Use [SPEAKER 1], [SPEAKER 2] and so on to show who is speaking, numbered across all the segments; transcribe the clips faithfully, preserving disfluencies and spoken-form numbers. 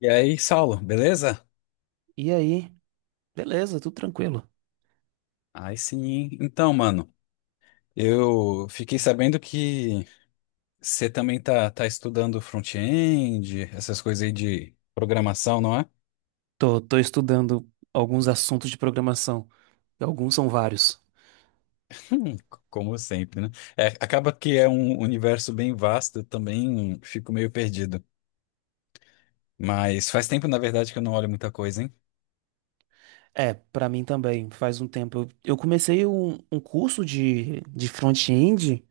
[SPEAKER 1] E aí, Saulo, beleza?
[SPEAKER 2] E aí? Beleza, tudo tranquilo.
[SPEAKER 1] Aí sim, hein? Então, mano, eu fiquei sabendo que você também tá, tá estudando front-end, essas coisas aí de programação, não é?
[SPEAKER 2] Tô, tô estudando alguns assuntos de programação. E alguns são vários.
[SPEAKER 1] Hum, como sempre, né? É, acaba que é um universo bem vasto, eu também fico meio perdido. Mas faz tempo, na verdade, que eu não olho muita coisa, hein?
[SPEAKER 2] É, pra mim também, faz um tempo. Eu, eu comecei um, um curso de, de front-end.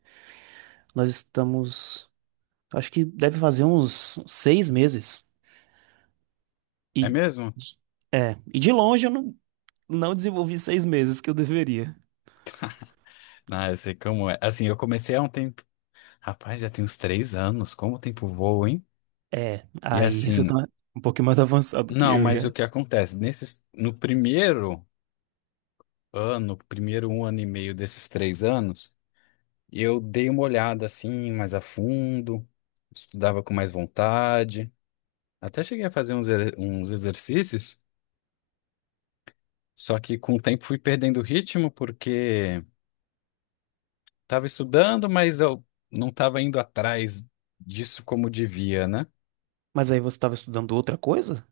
[SPEAKER 2] Nós estamos. Acho que deve fazer uns seis meses.
[SPEAKER 1] É
[SPEAKER 2] E,
[SPEAKER 1] mesmo?
[SPEAKER 2] é, e de longe eu não, não desenvolvi seis meses que eu deveria.
[SPEAKER 1] Ah, eu sei como é. Assim, eu comecei há um tempo. Rapaz, já tem uns três anos, como o tempo voa, hein?
[SPEAKER 2] É,
[SPEAKER 1] E
[SPEAKER 2] aí você tá
[SPEAKER 1] assim,
[SPEAKER 2] um pouquinho mais avançado que
[SPEAKER 1] não,
[SPEAKER 2] eu
[SPEAKER 1] mas o
[SPEAKER 2] já.
[SPEAKER 1] que acontece? Nesses, no primeiro ano, primeiro um ano e meio desses três anos, eu dei uma olhada assim mais a fundo, estudava com mais vontade, até cheguei a fazer uns, er- uns exercícios, só que com o tempo fui perdendo o ritmo porque estava estudando, mas eu não estava indo atrás disso como devia, né?
[SPEAKER 2] Mas aí você estava estudando outra coisa?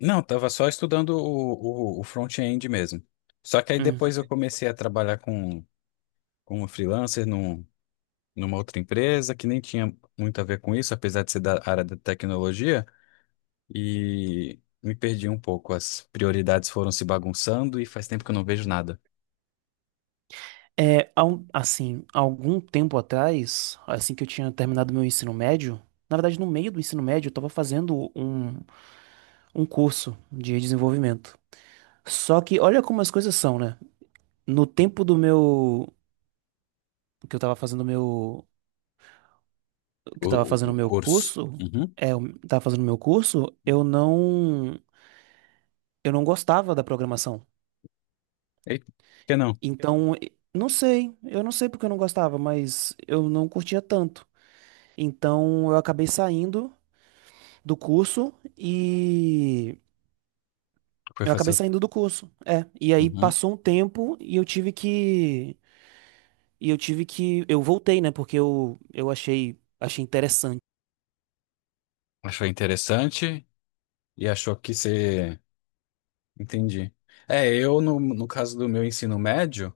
[SPEAKER 1] Não, estava só estudando o, o, o front-end mesmo. Só que aí
[SPEAKER 2] Hum.
[SPEAKER 1] depois eu comecei a trabalhar com, como freelancer numa outra empresa que nem tinha muito a ver com isso, apesar de ser da área da tecnologia, e me perdi um pouco. As prioridades foram se bagunçando e faz tempo que eu não vejo nada.
[SPEAKER 2] É, há um- assim, há algum tempo atrás, assim que eu tinha terminado meu ensino médio, na verdade, no meio do ensino médio, eu estava fazendo um, um curso de desenvolvimento. Só que olha como as coisas são, né? No tempo do meu que eu estava fazendo meu que
[SPEAKER 1] O,
[SPEAKER 2] eu tava
[SPEAKER 1] o-
[SPEAKER 2] fazendo
[SPEAKER 1] o
[SPEAKER 2] meu
[SPEAKER 1] curso.
[SPEAKER 2] curso,
[SPEAKER 1] Uhum.
[SPEAKER 2] é, eu tava fazendo meu curso, eu não eu não gostava da programação.
[SPEAKER 1] E por que não?
[SPEAKER 2] Então, e- não sei, eu não sei porque eu não gostava, mas eu não curtia tanto. Então, eu acabei saindo do curso e
[SPEAKER 1] Foi
[SPEAKER 2] eu
[SPEAKER 1] fazer
[SPEAKER 2] acabei
[SPEAKER 1] outro.
[SPEAKER 2] saindo do curso. É, e aí
[SPEAKER 1] Uhum.
[SPEAKER 2] passou um tempo e eu tive que e eu tive que eu voltei, né, porque eu eu achei achei interessante.
[SPEAKER 1] Achou interessante e achou que você. Entendi. É, eu, no, no caso do meu ensino médio,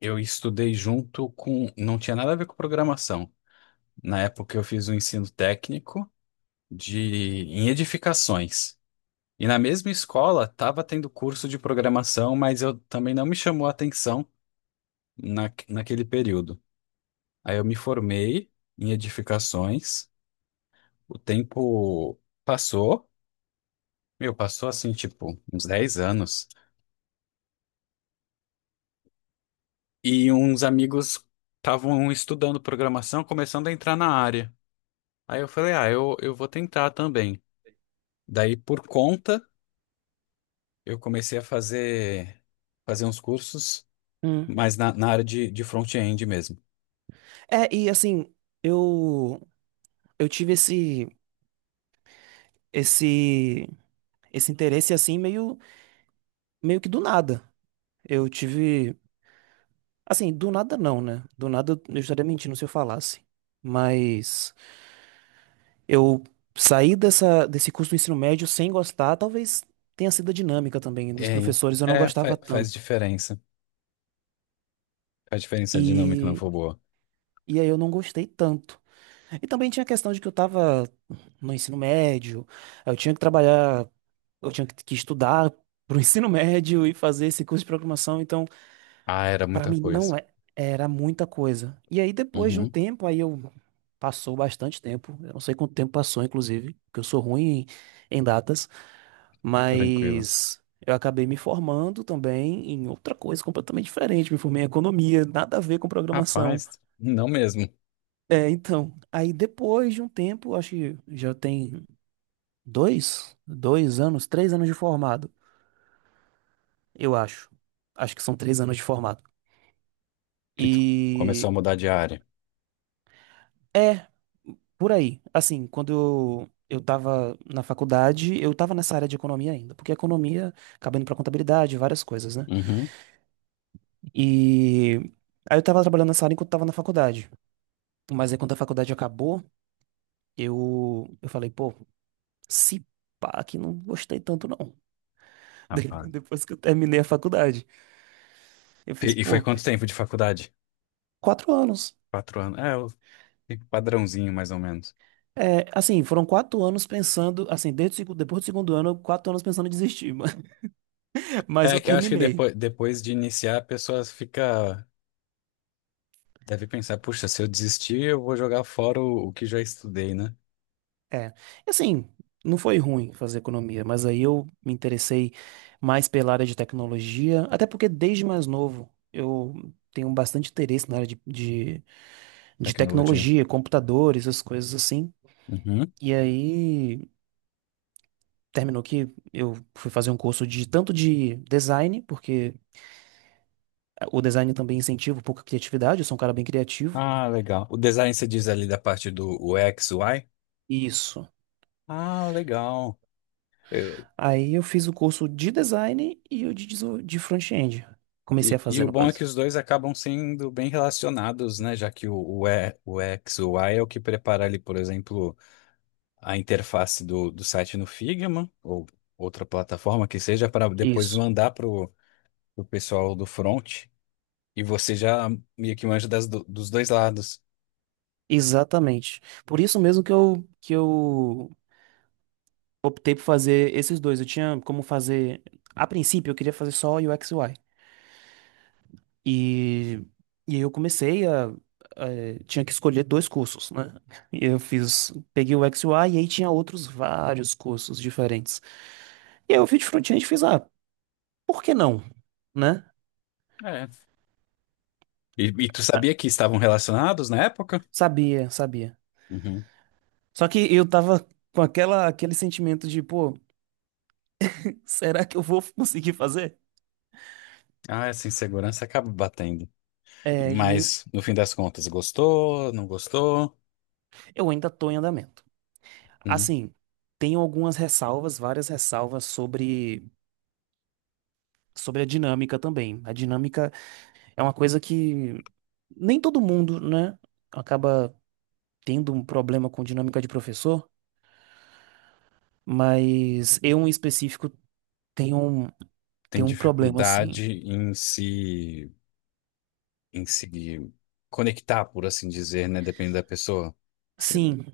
[SPEAKER 1] eu estudei junto com. Não tinha nada a ver com programação. Na época, eu fiz um ensino técnico de em edificações. E na mesma escola, tava tendo curso de programação, mas eu também não me chamou a atenção na, naquele período. Aí eu me formei em edificações, o tempo passou, meu, passou assim, tipo, uns dez anos, e uns amigos estavam estudando programação, começando a entrar na área. Aí eu falei, ah, eu, eu vou tentar também. Daí, por conta, eu comecei a fazer, fazer uns cursos,
[SPEAKER 2] Hum.
[SPEAKER 1] mas na, na área de, de front-end mesmo.
[SPEAKER 2] É, e assim, eu eu tive esse esse esse interesse assim meio meio que do nada. Eu tive assim, do nada não, né? Do nada eu estaria mentindo se eu falasse. Mas eu saí dessa, desse curso do ensino médio sem gostar, talvez tenha sido a dinâmica também dos
[SPEAKER 1] É,
[SPEAKER 2] professores, eu não
[SPEAKER 1] é,
[SPEAKER 2] gostava
[SPEAKER 1] fa- faz
[SPEAKER 2] tanto.
[SPEAKER 1] diferença. Faz diferença a dinâmica não
[SPEAKER 2] E,
[SPEAKER 1] for boa.
[SPEAKER 2] e aí eu não gostei tanto. E também tinha a questão de que eu estava no ensino médio, eu tinha que trabalhar, eu tinha que que estudar para o ensino médio e fazer esse curso de programação, então
[SPEAKER 1] Ah, era
[SPEAKER 2] para
[SPEAKER 1] muita
[SPEAKER 2] mim
[SPEAKER 1] coisa.
[SPEAKER 2] não é- era muita coisa. E aí depois de um
[SPEAKER 1] Uhum,
[SPEAKER 2] tempo, aí eu passou bastante tempo, eu não sei quanto tempo passou, inclusive, porque eu sou ruim em em datas.
[SPEAKER 1] tranquilo.
[SPEAKER 2] Mas eu acabei me formando também em outra coisa completamente diferente. Me formei em economia, nada a ver com programação.
[SPEAKER 1] Rapaz, não mesmo.
[SPEAKER 2] É, então, aí depois de um tempo, acho que já tem dois, dois anos, três anos de formado, eu acho. Acho que são três anos de formado.
[SPEAKER 1] Que tu começou
[SPEAKER 2] E
[SPEAKER 1] a mudar de área.
[SPEAKER 2] é, por aí. Assim, quando eu, eu tava na faculdade, eu tava nessa área de economia ainda, porque economia acaba indo pra contabilidade, várias coisas, né?
[SPEAKER 1] Uhum,
[SPEAKER 2] E aí eu tava trabalhando nessa área enquanto tava na faculdade. Mas aí quando a faculdade acabou, eu, eu falei, pô, se pá, que não gostei tanto não. De-
[SPEAKER 1] rapaz.
[SPEAKER 2] Depois que eu terminei a faculdade. Eu fiz,
[SPEAKER 1] E, e foi
[SPEAKER 2] pô,
[SPEAKER 1] quanto tempo de faculdade?
[SPEAKER 2] quatro anos.
[SPEAKER 1] Quatro anos. É, o o padrãozinho, mais ou menos.
[SPEAKER 2] É, assim, foram quatro anos pensando, assim, desde, o segu- depois do segundo ano, quatro anos pensando em desistir. Mas mas
[SPEAKER 1] É
[SPEAKER 2] eu
[SPEAKER 1] que eu acho que
[SPEAKER 2] terminei.
[SPEAKER 1] depois, depois de iniciar, a pessoa fica. Deve pensar, puxa, se eu desistir, eu vou jogar fora o, o que já estudei, né?
[SPEAKER 2] É, assim, não foi ruim fazer economia, mas aí eu me interessei mais pela área de tecnologia, até porque desde mais novo eu tenho bastante interesse na área de, de, de
[SPEAKER 1] Tecnologia.
[SPEAKER 2] tecnologia, computadores, essas coisas assim.
[SPEAKER 1] Uhum.
[SPEAKER 2] E aí terminou que eu fui fazer um curso de tanto de design, porque o design também incentiva pouca criatividade, eu sou um cara bem criativo.
[SPEAKER 1] Ah, legal. O design você diz ali da parte do U X U X, U I?
[SPEAKER 2] Isso.
[SPEAKER 1] Ah, legal. Eu-
[SPEAKER 2] Aí eu fiz o curso de design e o de, deso- de front-end. Comecei
[SPEAKER 1] e,
[SPEAKER 2] a
[SPEAKER 1] e
[SPEAKER 2] fazer,
[SPEAKER 1] o
[SPEAKER 2] no
[SPEAKER 1] bom é que
[SPEAKER 2] caso.
[SPEAKER 1] os dois acabam sendo bem relacionados, né? Já que o, o, e, o X, o Y é o que prepara ali, por exemplo, a interface do, do site no Figma ou outra plataforma que seja para depois
[SPEAKER 2] Isso.
[SPEAKER 1] mandar para o pessoal do front e você já meio que manja das, do- dos dois lados.
[SPEAKER 2] Exatamente. Por isso mesmo que eu, que eu optei por fazer esses dois. Eu tinha como fazer. A princípio, eu queria fazer só U X e U I. E, e aí eu comecei a, a- Tinha que escolher dois cursos, né? E eu fiz. Peguei o U X e U I e aí tinha outros vários cursos diferentes. E aí eu fiz de front-end e fiz, ah, por que não? Né?
[SPEAKER 1] É. E, e tu sabia que estavam relacionados na época?
[SPEAKER 2] Sabia, sabia.
[SPEAKER 1] Uhum.
[SPEAKER 2] Só que eu tava com aquela, aquele sentimento de, pô, será que eu vou conseguir fazer?
[SPEAKER 1] Ah, essa insegurança acaba batendo.
[SPEAKER 2] É, e
[SPEAKER 1] Mas, no fim das contas, gostou? Não gostou?
[SPEAKER 2] Eu ainda estou em andamento.
[SPEAKER 1] Uhum.
[SPEAKER 2] Assim, tenho algumas ressalvas, várias ressalvas sobre, sobre a dinâmica também. A dinâmica é uma coisa que nem todo mundo, né, acaba tendo um problema com dinâmica de professor, mas eu em específico tenho um,
[SPEAKER 1] Tem
[SPEAKER 2] tenho um problema assim.
[SPEAKER 1] dificuldade em se, em se conectar, por assim dizer, né? Depende da pessoa. Você-
[SPEAKER 2] Sim,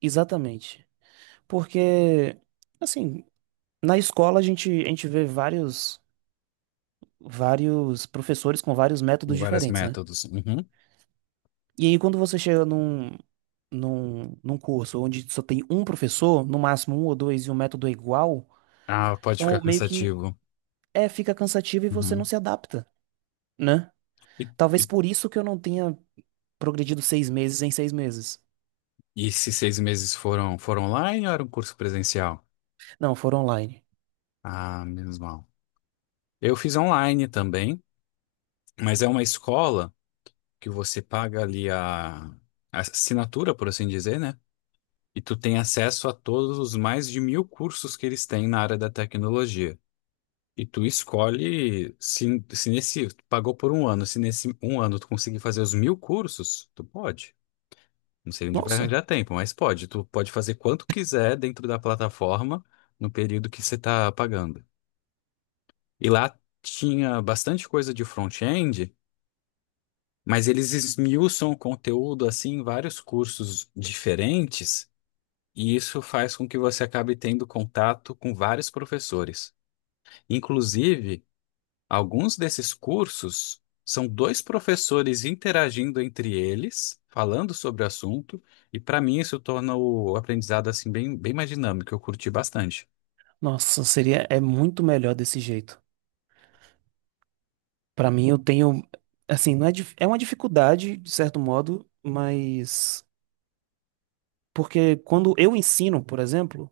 [SPEAKER 2] exatamente. Porque, assim, na escola a gente, a gente vê vários, vários professores com vários métodos
[SPEAKER 1] Vários
[SPEAKER 2] diferentes, né?
[SPEAKER 1] métodos. Uhum.
[SPEAKER 2] E aí, quando você chega num, num, num curso onde só tem um professor, no máximo um ou dois, e o método é igual,
[SPEAKER 1] Ah, pode ficar
[SPEAKER 2] então meio que
[SPEAKER 1] cansativo.
[SPEAKER 2] é, fica cansativo e você não
[SPEAKER 1] Uhum.
[SPEAKER 2] se adapta, né?
[SPEAKER 1] E, e,
[SPEAKER 2] Talvez por isso que eu não tenha progredido seis meses em seis meses.
[SPEAKER 1] e esses seis meses foram, foram online ou era um curso presencial?
[SPEAKER 2] Não, foram online.
[SPEAKER 1] Ah, menos mal. Eu fiz online também, mas é uma escola que você paga ali a, a assinatura, por assim dizer, né? E tu tem acesso a todos os mais de mil cursos que eles têm na área da tecnologia. E tu escolhe se, se nesse, tu pagou por um ano, se nesse um ano tu conseguir fazer os mil cursos, tu pode. Não sei onde vai
[SPEAKER 2] Nossa,
[SPEAKER 1] arranjar tempo, mas pode. Tu pode fazer quanto quiser dentro da plataforma no período que você está pagando. E lá tinha bastante coisa de front-end, mas eles esmiuçam o conteúdo assim em vários cursos diferentes, e isso faz com que você acabe tendo contato com vários professores. Inclusive, alguns desses cursos são dois professores interagindo entre eles, falando sobre o assunto, e para mim isso torna o aprendizado assim bem, bem mais dinâmico. Eu curti bastante.
[SPEAKER 2] nossa, seria, é muito melhor desse jeito. Pra mim, eu tenho, assim, não é, dif- é uma dificuldade, de certo modo, mas porque quando eu ensino, por exemplo,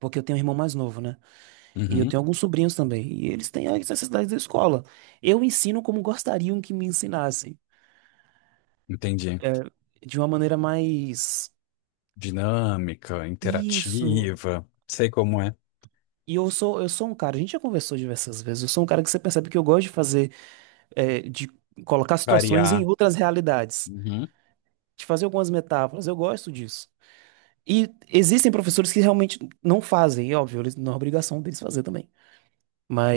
[SPEAKER 2] porque eu tenho um irmão mais novo, né? E eu
[SPEAKER 1] Uhum,
[SPEAKER 2] tenho alguns sobrinhos também, e eles têm as necessidades da escola. Eu ensino como gostariam que me ensinassem,
[SPEAKER 1] entendi.
[SPEAKER 2] é, de uma maneira mais.
[SPEAKER 1] Dinâmica,
[SPEAKER 2] Isso.
[SPEAKER 1] interativa, sei como é,
[SPEAKER 2] E eu sou, eu sou um cara, a gente já conversou diversas vezes, eu sou um cara que você percebe que eu gosto de fazer, é, de colocar situações em
[SPEAKER 1] variar.
[SPEAKER 2] outras realidades,
[SPEAKER 1] Uhum.
[SPEAKER 2] de fazer algumas metáforas, eu gosto disso. E existem professores que realmente não fazem, e óbvio, eles, não é obrigação deles fazer também.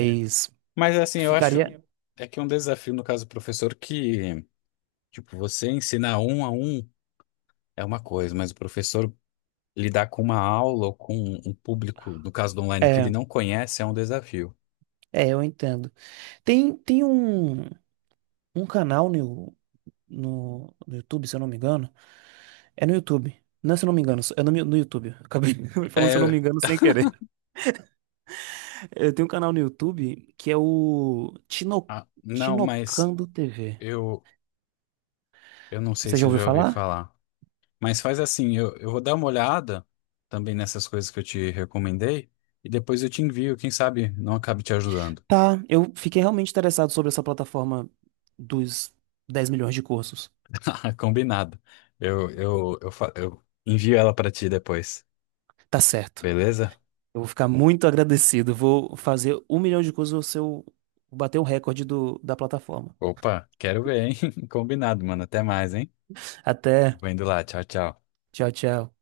[SPEAKER 1] É. Mas assim, eu acho
[SPEAKER 2] ficaria.
[SPEAKER 1] é que é um desafio no caso do professor que, tipo, você ensinar um a um é uma coisa, mas o professor lidar com uma aula ou com um público, no caso do online, que ele
[SPEAKER 2] É,
[SPEAKER 1] não conhece, é um desafio.
[SPEAKER 2] é, eu entendo. Tem, tem um, um canal no, no, no YouTube, se eu não me engano. É no YouTube. Não, é, se eu não me engano, é no, mi- no YouTube. Acabei falando, se eu não
[SPEAKER 1] É,
[SPEAKER 2] me engano, sem querer. É, tem um canal no YouTube que é o Tino,
[SPEAKER 1] ah, não, mas
[SPEAKER 2] Tinocando T V.
[SPEAKER 1] eu, eu não sei
[SPEAKER 2] Você
[SPEAKER 1] se
[SPEAKER 2] já
[SPEAKER 1] eu
[SPEAKER 2] ouviu
[SPEAKER 1] já ouvi
[SPEAKER 2] falar?
[SPEAKER 1] falar. Mas faz assim, eu, eu vou dar uma olhada também nessas coisas que eu te recomendei e depois eu te envio, quem sabe não acabe te ajudando.
[SPEAKER 2] Tá, eu fiquei realmente interessado sobre essa plataforma dos dez milhões de cursos.
[SPEAKER 1] Combinado. Eu, eu, eu, fa- eu envio ela para ti depois,
[SPEAKER 2] Tá certo.
[SPEAKER 1] beleza?
[SPEAKER 2] Eu vou ficar muito agradecido. Vou fazer um milhão de coisas, você bater o recorde do, da plataforma.
[SPEAKER 1] Opa, quero ver, hein? Combinado, mano. Até mais, hein?
[SPEAKER 2] Até.
[SPEAKER 1] Eu vou indo lá. Tchau, tchau.
[SPEAKER 2] Tchau, tchau.